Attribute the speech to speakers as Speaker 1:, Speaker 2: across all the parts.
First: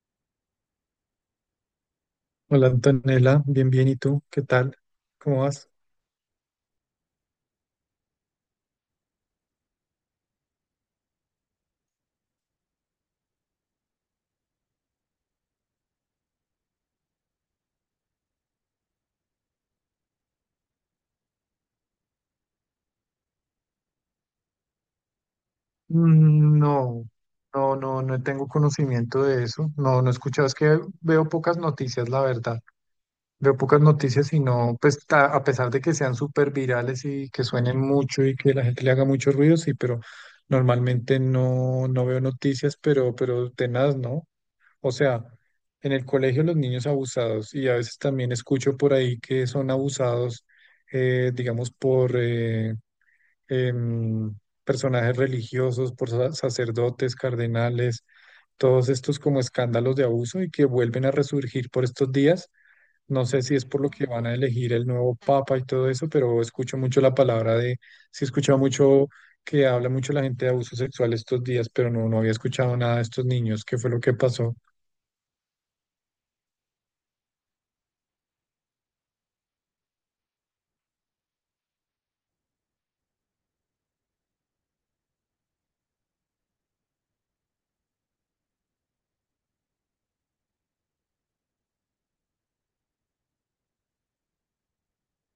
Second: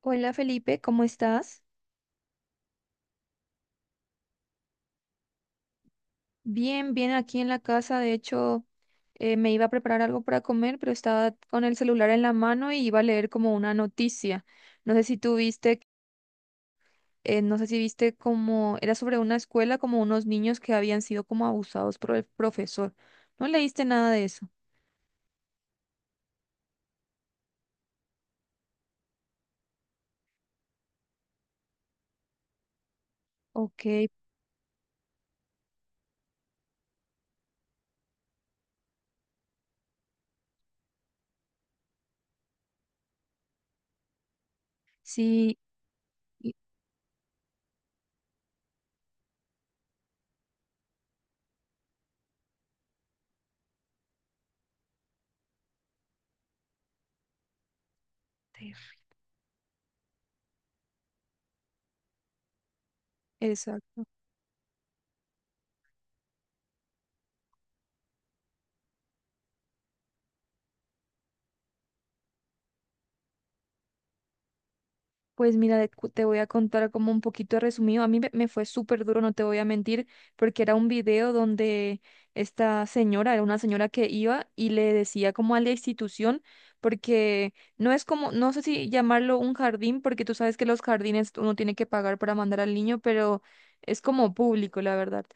Speaker 1: Hola, Felipe, ¿cómo estás?
Speaker 2: Hola Antonella, bien, bien, ¿y tú? ¿Qué tal? ¿Cómo vas?
Speaker 1: Bien, bien, aquí en la casa. De hecho, me iba a preparar algo para comer, pero estaba con el celular en la mano y iba a leer como una noticia. No sé si tú viste, no sé si viste, como era sobre una escuela, como unos niños que habían sido como abusados por el profesor. ¿No leíste nada de eso?
Speaker 2: Mm, no, no tengo conocimiento de eso. No, no he escuchado. Es que veo pocas noticias, la verdad. Veo pocas
Speaker 1: Ok,
Speaker 2: noticias y no, pues a pesar de que sean súper virales y que suenen mucho y que la gente le haga mucho ruido, sí, pero normalmente no, no veo noticias, pero tenaz, ¿no? O sea,
Speaker 1: sí,
Speaker 2: en el colegio
Speaker 1: y-
Speaker 2: los niños abusados y a veces también escucho por ahí que son abusados, digamos, em, personajes religiosos, por sacerdotes, cardenales, todos estos como escándalos de abuso y que vuelven a resurgir por estos días. No sé si es por lo
Speaker 1: exacto.
Speaker 2: que van a elegir el nuevo papa y todo eso, pero escucho mucho la palabra de, sí he escuchado mucho que habla mucho la gente de abuso sexual estos días, pero no, no había escuchado nada de estos niños, qué fue lo que pasó.
Speaker 1: Pues mira, te voy a contar como un poquito resumido. A mí me fue súper duro, no te voy a mentir, porque era un video donde esta señora, era una señora que iba y le decía como a la institución, porque no es como, no sé si llamarlo un jardín, porque tú sabes que los jardines uno tiene que pagar para mandar al niño, pero es como público, la verdad.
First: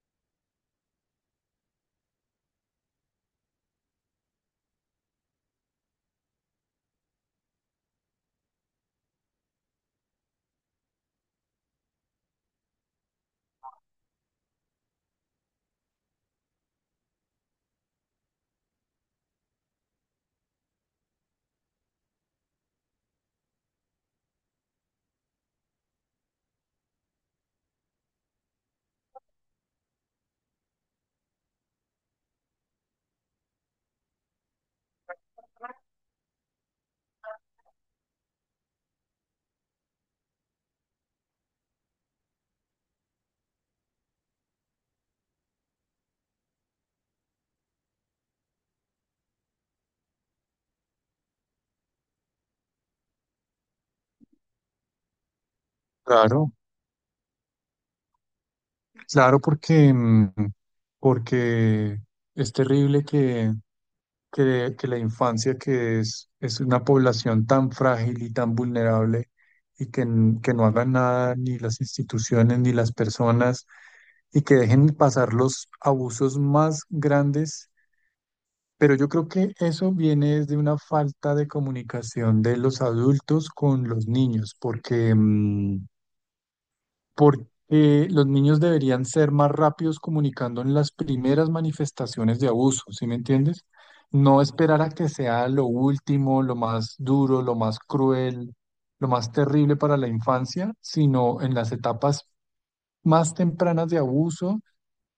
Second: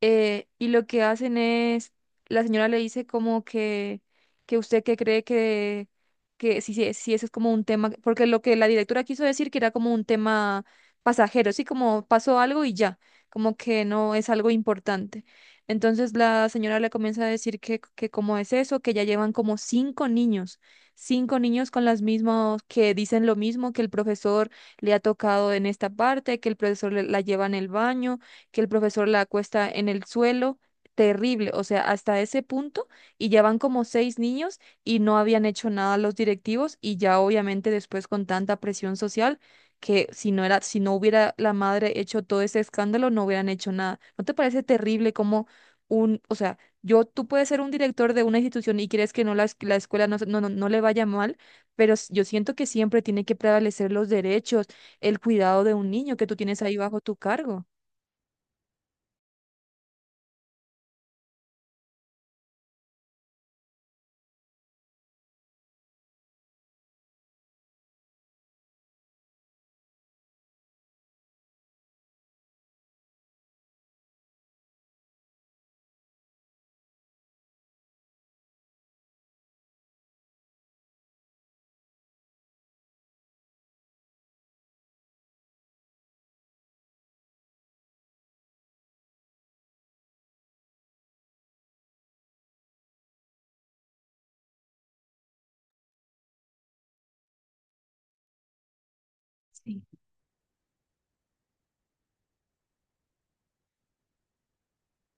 Speaker 1: Y lo que hacen es, la señora le dice como que usted que cree que si eso es como un tema, porque lo que la directora quiso decir que era como un tema pasajero, sí, como pasó algo y ya, como que no es algo importante. Entonces la señora le comienza a decir que cómo es eso, que ya llevan como cinco niños con las mismas, que dicen lo mismo, que el profesor le ha tocado en esta parte, que la lleva en el baño, que el profesor la acuesta en el suelo. Terrible, o sea, hasta ese punto. Y ya van como seis niños y no habían hecho nada los directivos, y ya obviamente después con tanta presión social, que si no era, si no hubiera la madre hecho todo ese escándalo, no hubieran hecho nada. ¿No te parece terrible como un, o sea, yo, tú puedes ser un director de una institución y crees que no la, es- la escuela no le vaya mal, pero yo siento que siempre tiene que prevalecer los derechos, el cuidado de un niño que tú
Speaker 2: Claro,
Speaker 1: tienes ahí bajo tu cargo?
Speaker 2: claro, porque, porque es terrible que, que la infancia, es una población tan frágil y tan vulnerable, y que, que no hagan nada ni las instituciones ni las personas, y que dejen pasar los abusos más grandes. Pero yo creo que eso viene desde una falta de comunicación de los adultos con los niños, porque los niños deberían ser más rápidos comunicando en las primeras manifestaciones de abuso, ¿sí me entiendes? No esperar a que sea lo último, lo más duro, lo más cruel, lo más terrible
Speaker 1: Sí.
Speaker 2: para la infancia, sino en las etapas más tempranas de abuso.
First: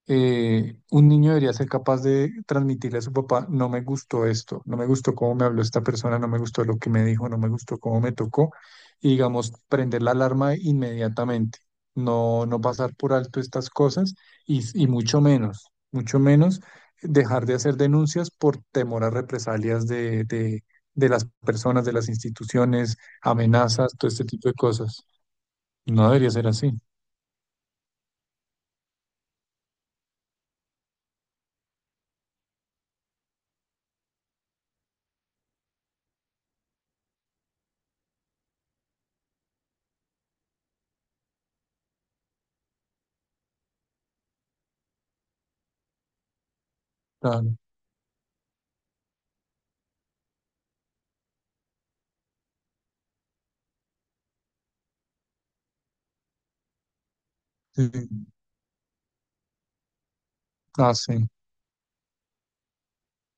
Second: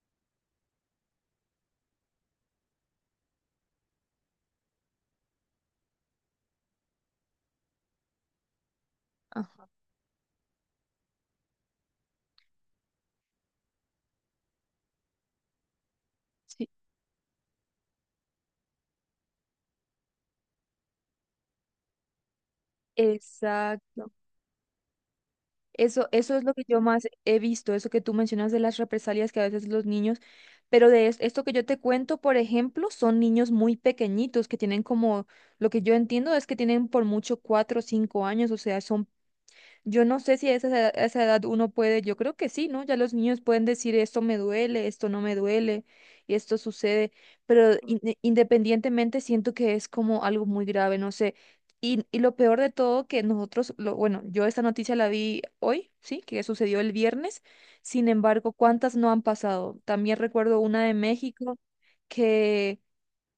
Speaker 2: Un niño debería ser capaz de transmitirle a su papá: no me gustó esto, no me gustó cómo me habló esta persona, no me gustó lo que me dijo, no me gustó cómo me tocó, y digamos,
Speaker 1: Ajá,
Speaker 2: prender la alarma inmediatamente, no, no pasar por alto estas cosas y mucho menos
Speaker 1: sí,
Speaker 2: dejar de hacer denuncias por temor a represalias de las personas, de las instituciones, amenazas, todo
Speaker 1: exacto.
Speaker 2: este tipo de cosas. No
Speaker 1: Eso,
Speaker 2: debería
Speaker 1: eso es
Speaker 2: ser
Speaker 1: lo que
Speaker 2: así.
Speaker 1: yo más he visto, eso que tú mencionas de las represalias que a veces los niños, pero de esto que yo te cuento, por ejemplo, son niños muy pequeñitos que tienen como, lo que yo entiendo es que tienen por mucho 4 o 5 años, o sea, son. Yo no sé si a esa, a esa edad uno puede, yo creo que sí, ¿no? Ya los niños pueden decir esto me duele, esto no me duele, y esto sucede,
Speaker 2: Claro.
Speaker 1: pero independientemente siento que es como algo muy grave, no sé. Y lo peor de todo que nosotros, lo, bueno, yo esta noticia la vi hoy, ¿sí? Que sucedió el viernes,
Speaker 2: Sí,
Speaker 1: sin
Speaker 2: sí.
Speaker 1: embargo, ¿cuántas no han pasado? También recuerdo una de
Speaker 2: Ah, sí.
Speaker 1: México, que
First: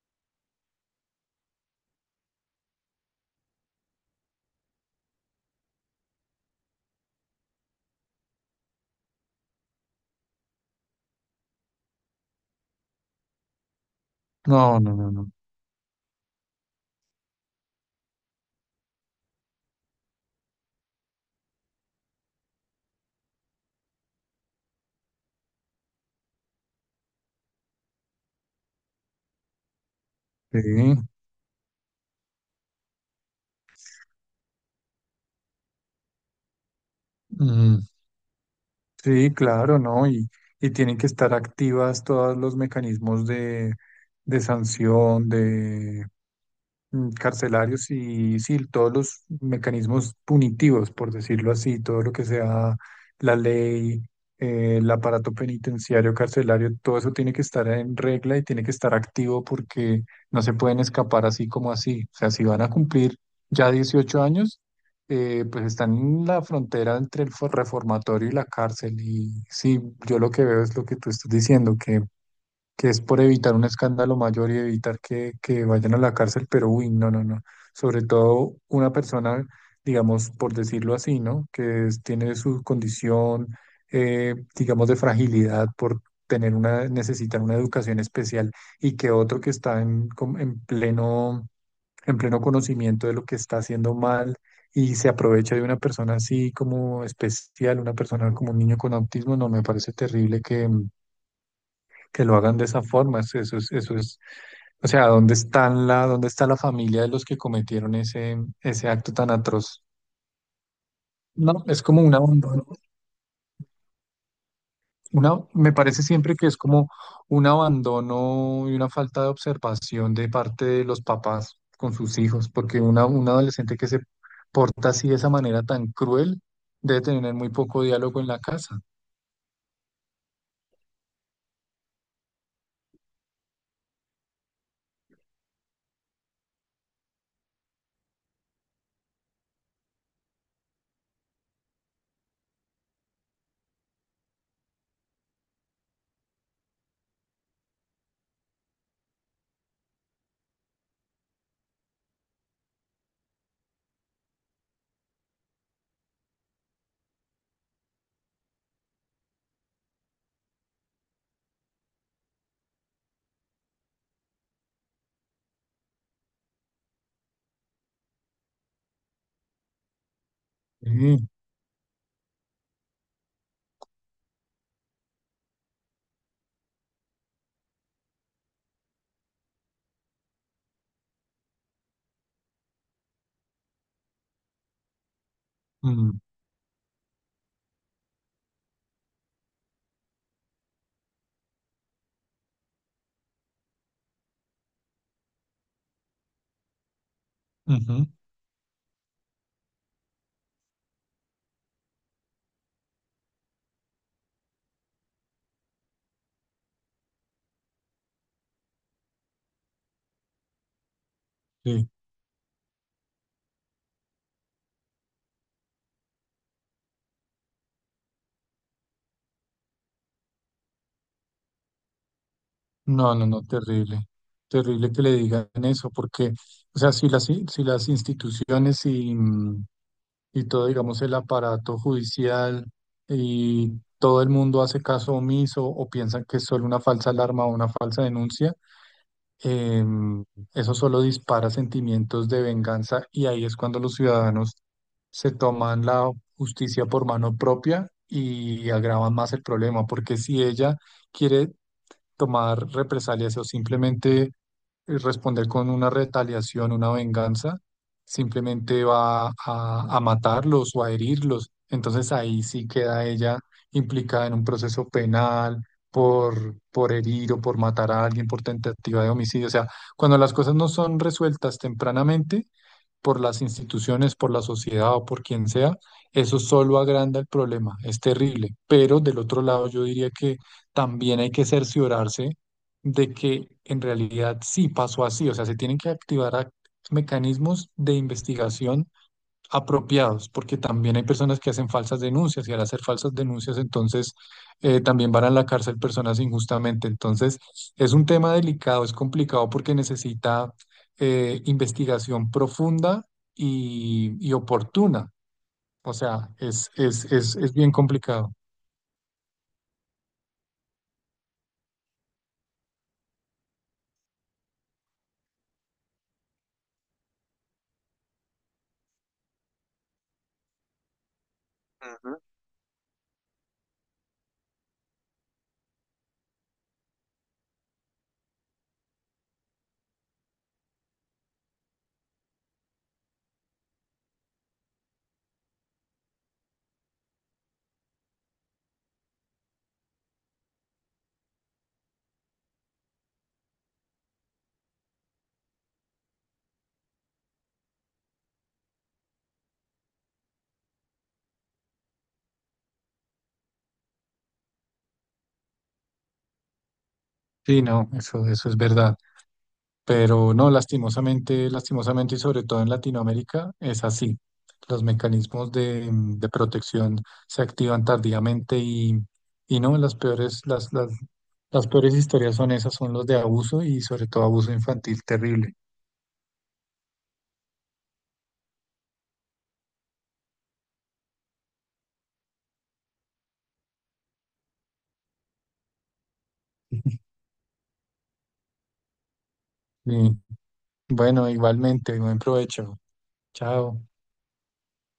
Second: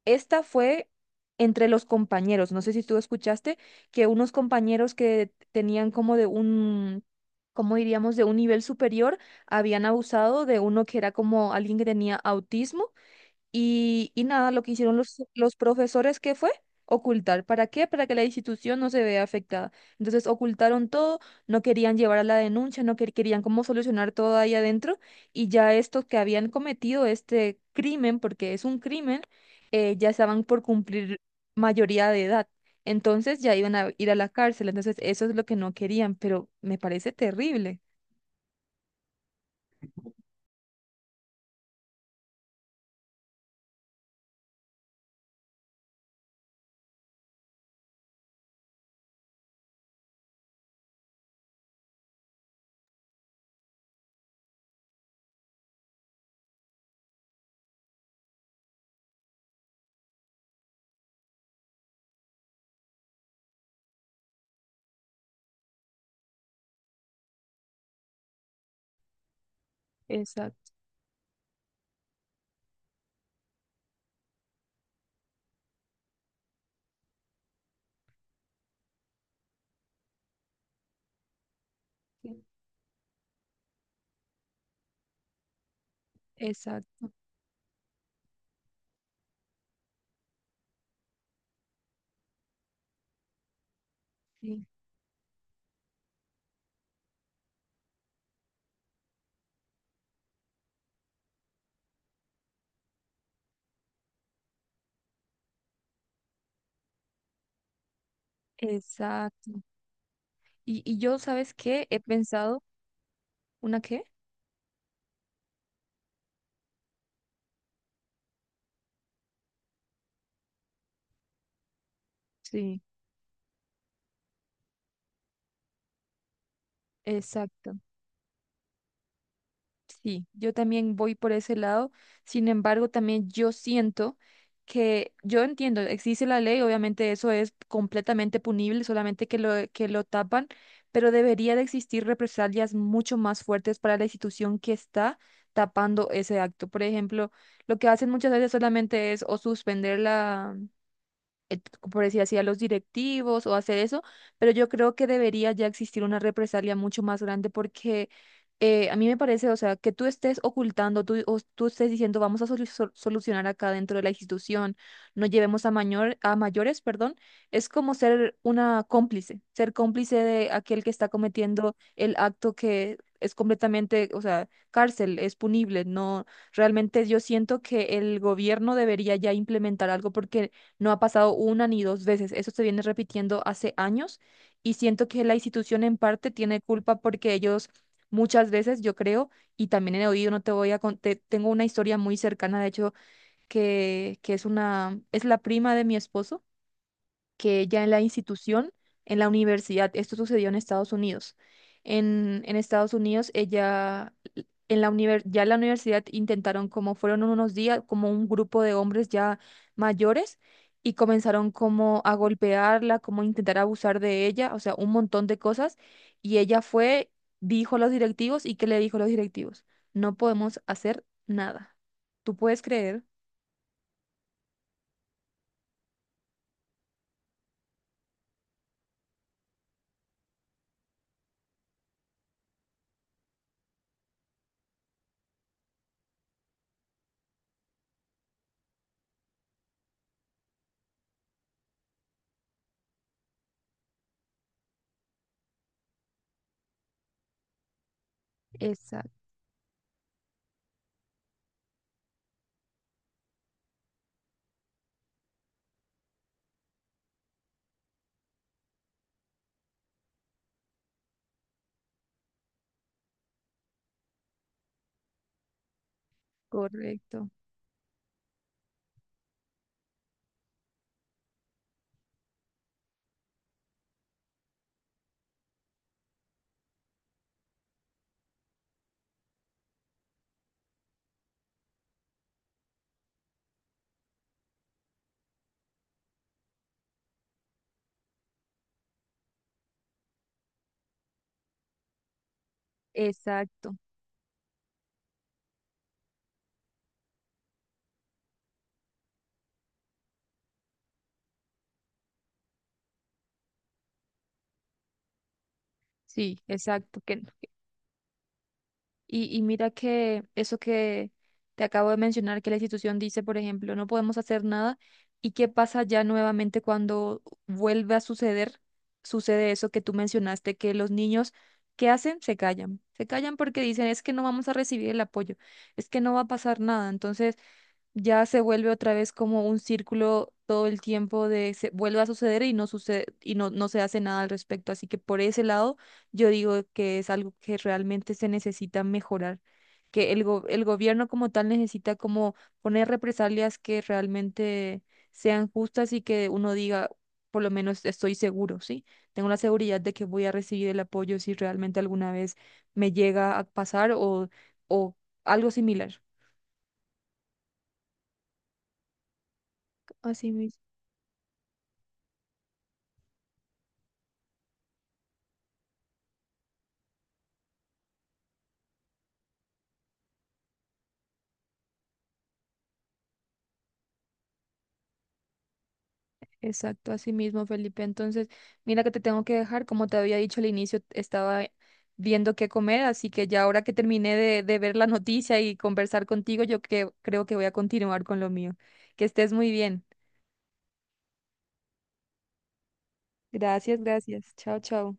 Speaker 1: esta fue entre los compañeros. No sé si tú escuchaste que unos compañeros que tenían como de un, cómo diríamos, de un nivel superior, habían abusado de uno que era como alguien que tenía autismo. Y, y nada, lo que
Speaker 2: No, no,
Speaker 1: hicieron
Speaker 2: no, no.
Speaker 1: los profesores, ¿qué fue? Ocultar. ¿Para qué? Para que la institución no se vea afectada. Entonces ocultaron todo, no querían llevar a la denuncia, no quer- querían cómo solucionar todo ahí adentro. Y ya estos que habían cometido este crimen, porque es un crimen, ya estaban por
Speaker 2: Sí,
Speaker 1: cumplir mayoría de edad. Entonces ya iban a ir a la cárcel. Entonces eso es lo que no querían, pero me parece terrible.
Speaker 2: mm, sí, claro, ¿no? Y tienen que estar activas todos los mecanismos de sanción, carcelarios y sí, todos los mecanismos punitivos, por decirlo así, todo lo que sea la ley, el aparato penitenciario, carcelario, todo eso tiene que estar en regla y tiene que estar activo porque no se pueden escapar así como así. O sea, si van a cumplir ya 18 años, pues están en la frontera entre el reformatorio y la cárcel. Y sí, yo lo que veo
Speaker 1: Exacto,
Speaker 2: es lo que tú estás diciendo, que es por evitar un escándalo mayor y evitar que vayan a la cárcel, pero uy, no, no, no. Sobre todo una persona, digamos, por decirlo así, ¿no? Que tiene su condición, digamos, de fragilidad por tener una,
Speaker 1: exacto,
Speaker 2: necesitar una educación especial, y que otro que está en, en pleno conocimiento de lo que está haciendo mal.
Speaker 1: sí,
Speaker 2: Y se aprovecha de una persona así como especial, una persona como un niño con autismo, no me parece terrible que lo hagan de esa forma. Eso es, o sea, ¿dónde dónde está la familia de los que cometieron ese, ese acto tan
Speaker 1: exacto.
Speaker 2: atroz?
Speaker 1: Y yo, ¿sabes
Speaker 2: No, es
Speaker 1: qué? He
Speaker 2: como un
Speaker 1: pensado,
Speaker 2: abandono,
Speaker 1: ¿una qué?
Speaker 2: una, me parece siempre que es como un abandono y una falta de observación de parte de los papás con sus hijos,
Speaker 1: Sí.
Speaker 2: porque una, un adolescente que se porta así de esa manera tan cruel debe tener muy
Speaker 1: Exacto.
Speaker 2: poco diálogo en la casa.
Speaker 1: Sí, yo también voy por ese lado. Sin embargo, también yo siento que yo entiendo, existe la ley, obviamente eso es completamente punible, solamente que lo tapan, pero debería de existir represalias mucho más fuertes para la institución que está tapando ese acto. Por ejemplo, lo que hacen muchas veces solamente es o suspender la eh, por decir así, a los directivos o hacer eso, pero yo creo que debería ya existir una represalia mucho más grande, porque a mí me parece, o sea, que tú estés ocultando, tú, o tú estés diciendo, vamos a solucionar acá dentro de la institución, no llevemos a, mayor, a mayores, perdón, es como ser una cómplice, ser cómplice de aquel que está
Speaker 2: Sí.
Speaker 1: cometiendo el acto que... Es completamente, o sea, cárcel, es punible. No, realmente yo siento que el gobierno debería ya implementar algo, porque no ha pasado una ni dos veces. Eso se viene repitiendo hace años y siento que la institución en
Speaker 2: Mm,
Speaker 1: parte tiene culpa, porque ellos muchas veces, yo creo, y también he oído, no te voy a contar, tengo una historia muy cercana, de hecho, que es una, es la prima de mi esposo que ya en la
Speaker 2: ujú,
Speaker 1: institución, en la universidad, esto sucedió en Estados Unidos. En Estados Unidos, ella, en la ya en la universidad intentaron, como fueron unos días, como un grupo de hombres ya mayores y comenzaron
Speaker 2: sí.
Speaker 1: como a golpearla, como a intentar abusar de ella, o sea, un montón de cosas. Y ella fue, dijo a los directivos, y ¿qué le dijo a los directivos? No podemos hacer nada. ¿Tú puedes creer?
Speaker 2: No, no, no, terrible, terrible que le digan eso, porque, o sea, si las instituciones y, y todo, digamos, el aparato judicial y todo el mundo hace caso omiso o piensan que es solo una falsa alarma o una falsa denuncia, em, eso solo dispara sentimientos de venganza y ahí es cuando los ciudadanos se toman la justicia por mano propia y agravan
Speaker 1: Exacto,
Speaker 2: más el problema, porque si ella quiere tomar represalias o simplemente responder con una retaliación, una venganza, simplemente va a matarlos o a herirlos. Entonces ahí sí queda ella implicada en un proceso penal por
Speaker 1: correcto.
Speaker 2: herir o por matar a alguien, por tentativa de homicidio. O sea, cuando las cosas no son resueltas tempranamente, por las instituciones, por la sociedad o por quien sea, eso solo agranda el problema, es terrible. Pero del otro lado, yo diría que también hay que cerciorarse de que en realidad sí pasó así, o sea, se tienen que activar mecanismos de investigación apropiados, porque también hay personas que hacen falsas denuncias y al hacer falsas denuncias
Speaker 1: Exacto.
Speaker 2: entonces también van a la cárcel personas injustamente. Entonces es un tema delicado, es complicado porque necesita investigación profunda y oportuna. O sea,
Speaker 1: Sí, exacto. Que no.
Speaker 2: es bien complicado.
Speaker 1: Y mira que eso que te acabo de mencionar, que la institución dice, por ejemplo, no podemos hacer nada. ¿Y qué pasa ya nuevamente cuando vuelve a suceder? Sucede eso que tú mencionaste, que los niños, ¿qué hacen? Se callan. Se callan porque dicen, es que no vamos a recibir el apoyo, es que no va a pasar nada. Entonces, ya se vuelve otra vez como un círculo todo el tiempo de se vuelve a suceder y no sucede y no, no se hace nada al respecto. Así que por ese lado, yo digo que es algo que realmente se necesita mejorar, que el gobierno como tal necesita como poner represalias que realmente sean justas y que uno diga, por lo menos estoy seguro, ¿sí? Tengo la seguridad de que voy a recibir el apoyo si realmente alguna vez me llega a pasar o algo similar.
Speaker 2: Sí, no, eso es verdad.
Speaker 1: Así
Speaker 2: Pero no,
Speaker 1: mismo.
Speaker 2: lastimosamente, lastimosamente y sobre todo en Latinoamérica es así. Los mecanismos de, de protección se activan tardíamente y no, las peores, las peores historias son esas, son los de abuso y sobre todo abuso infantil terrible.
Speaker 1: Exacto, así mismo, Felipe. Entonces, mira que te tengo que dejar. Como te había dicho al inicio, estaba viendo qué comer, así que ya ahora que terminé de ver la noticia y conversar contigo, yo que, creo que voy a continuar con lo mío. Que estés muy bien.
Speaker 2: Y, bueno, igualmente, buen provecho. Chao.
Speaker 1: Gracias, gracias. Chao, chao.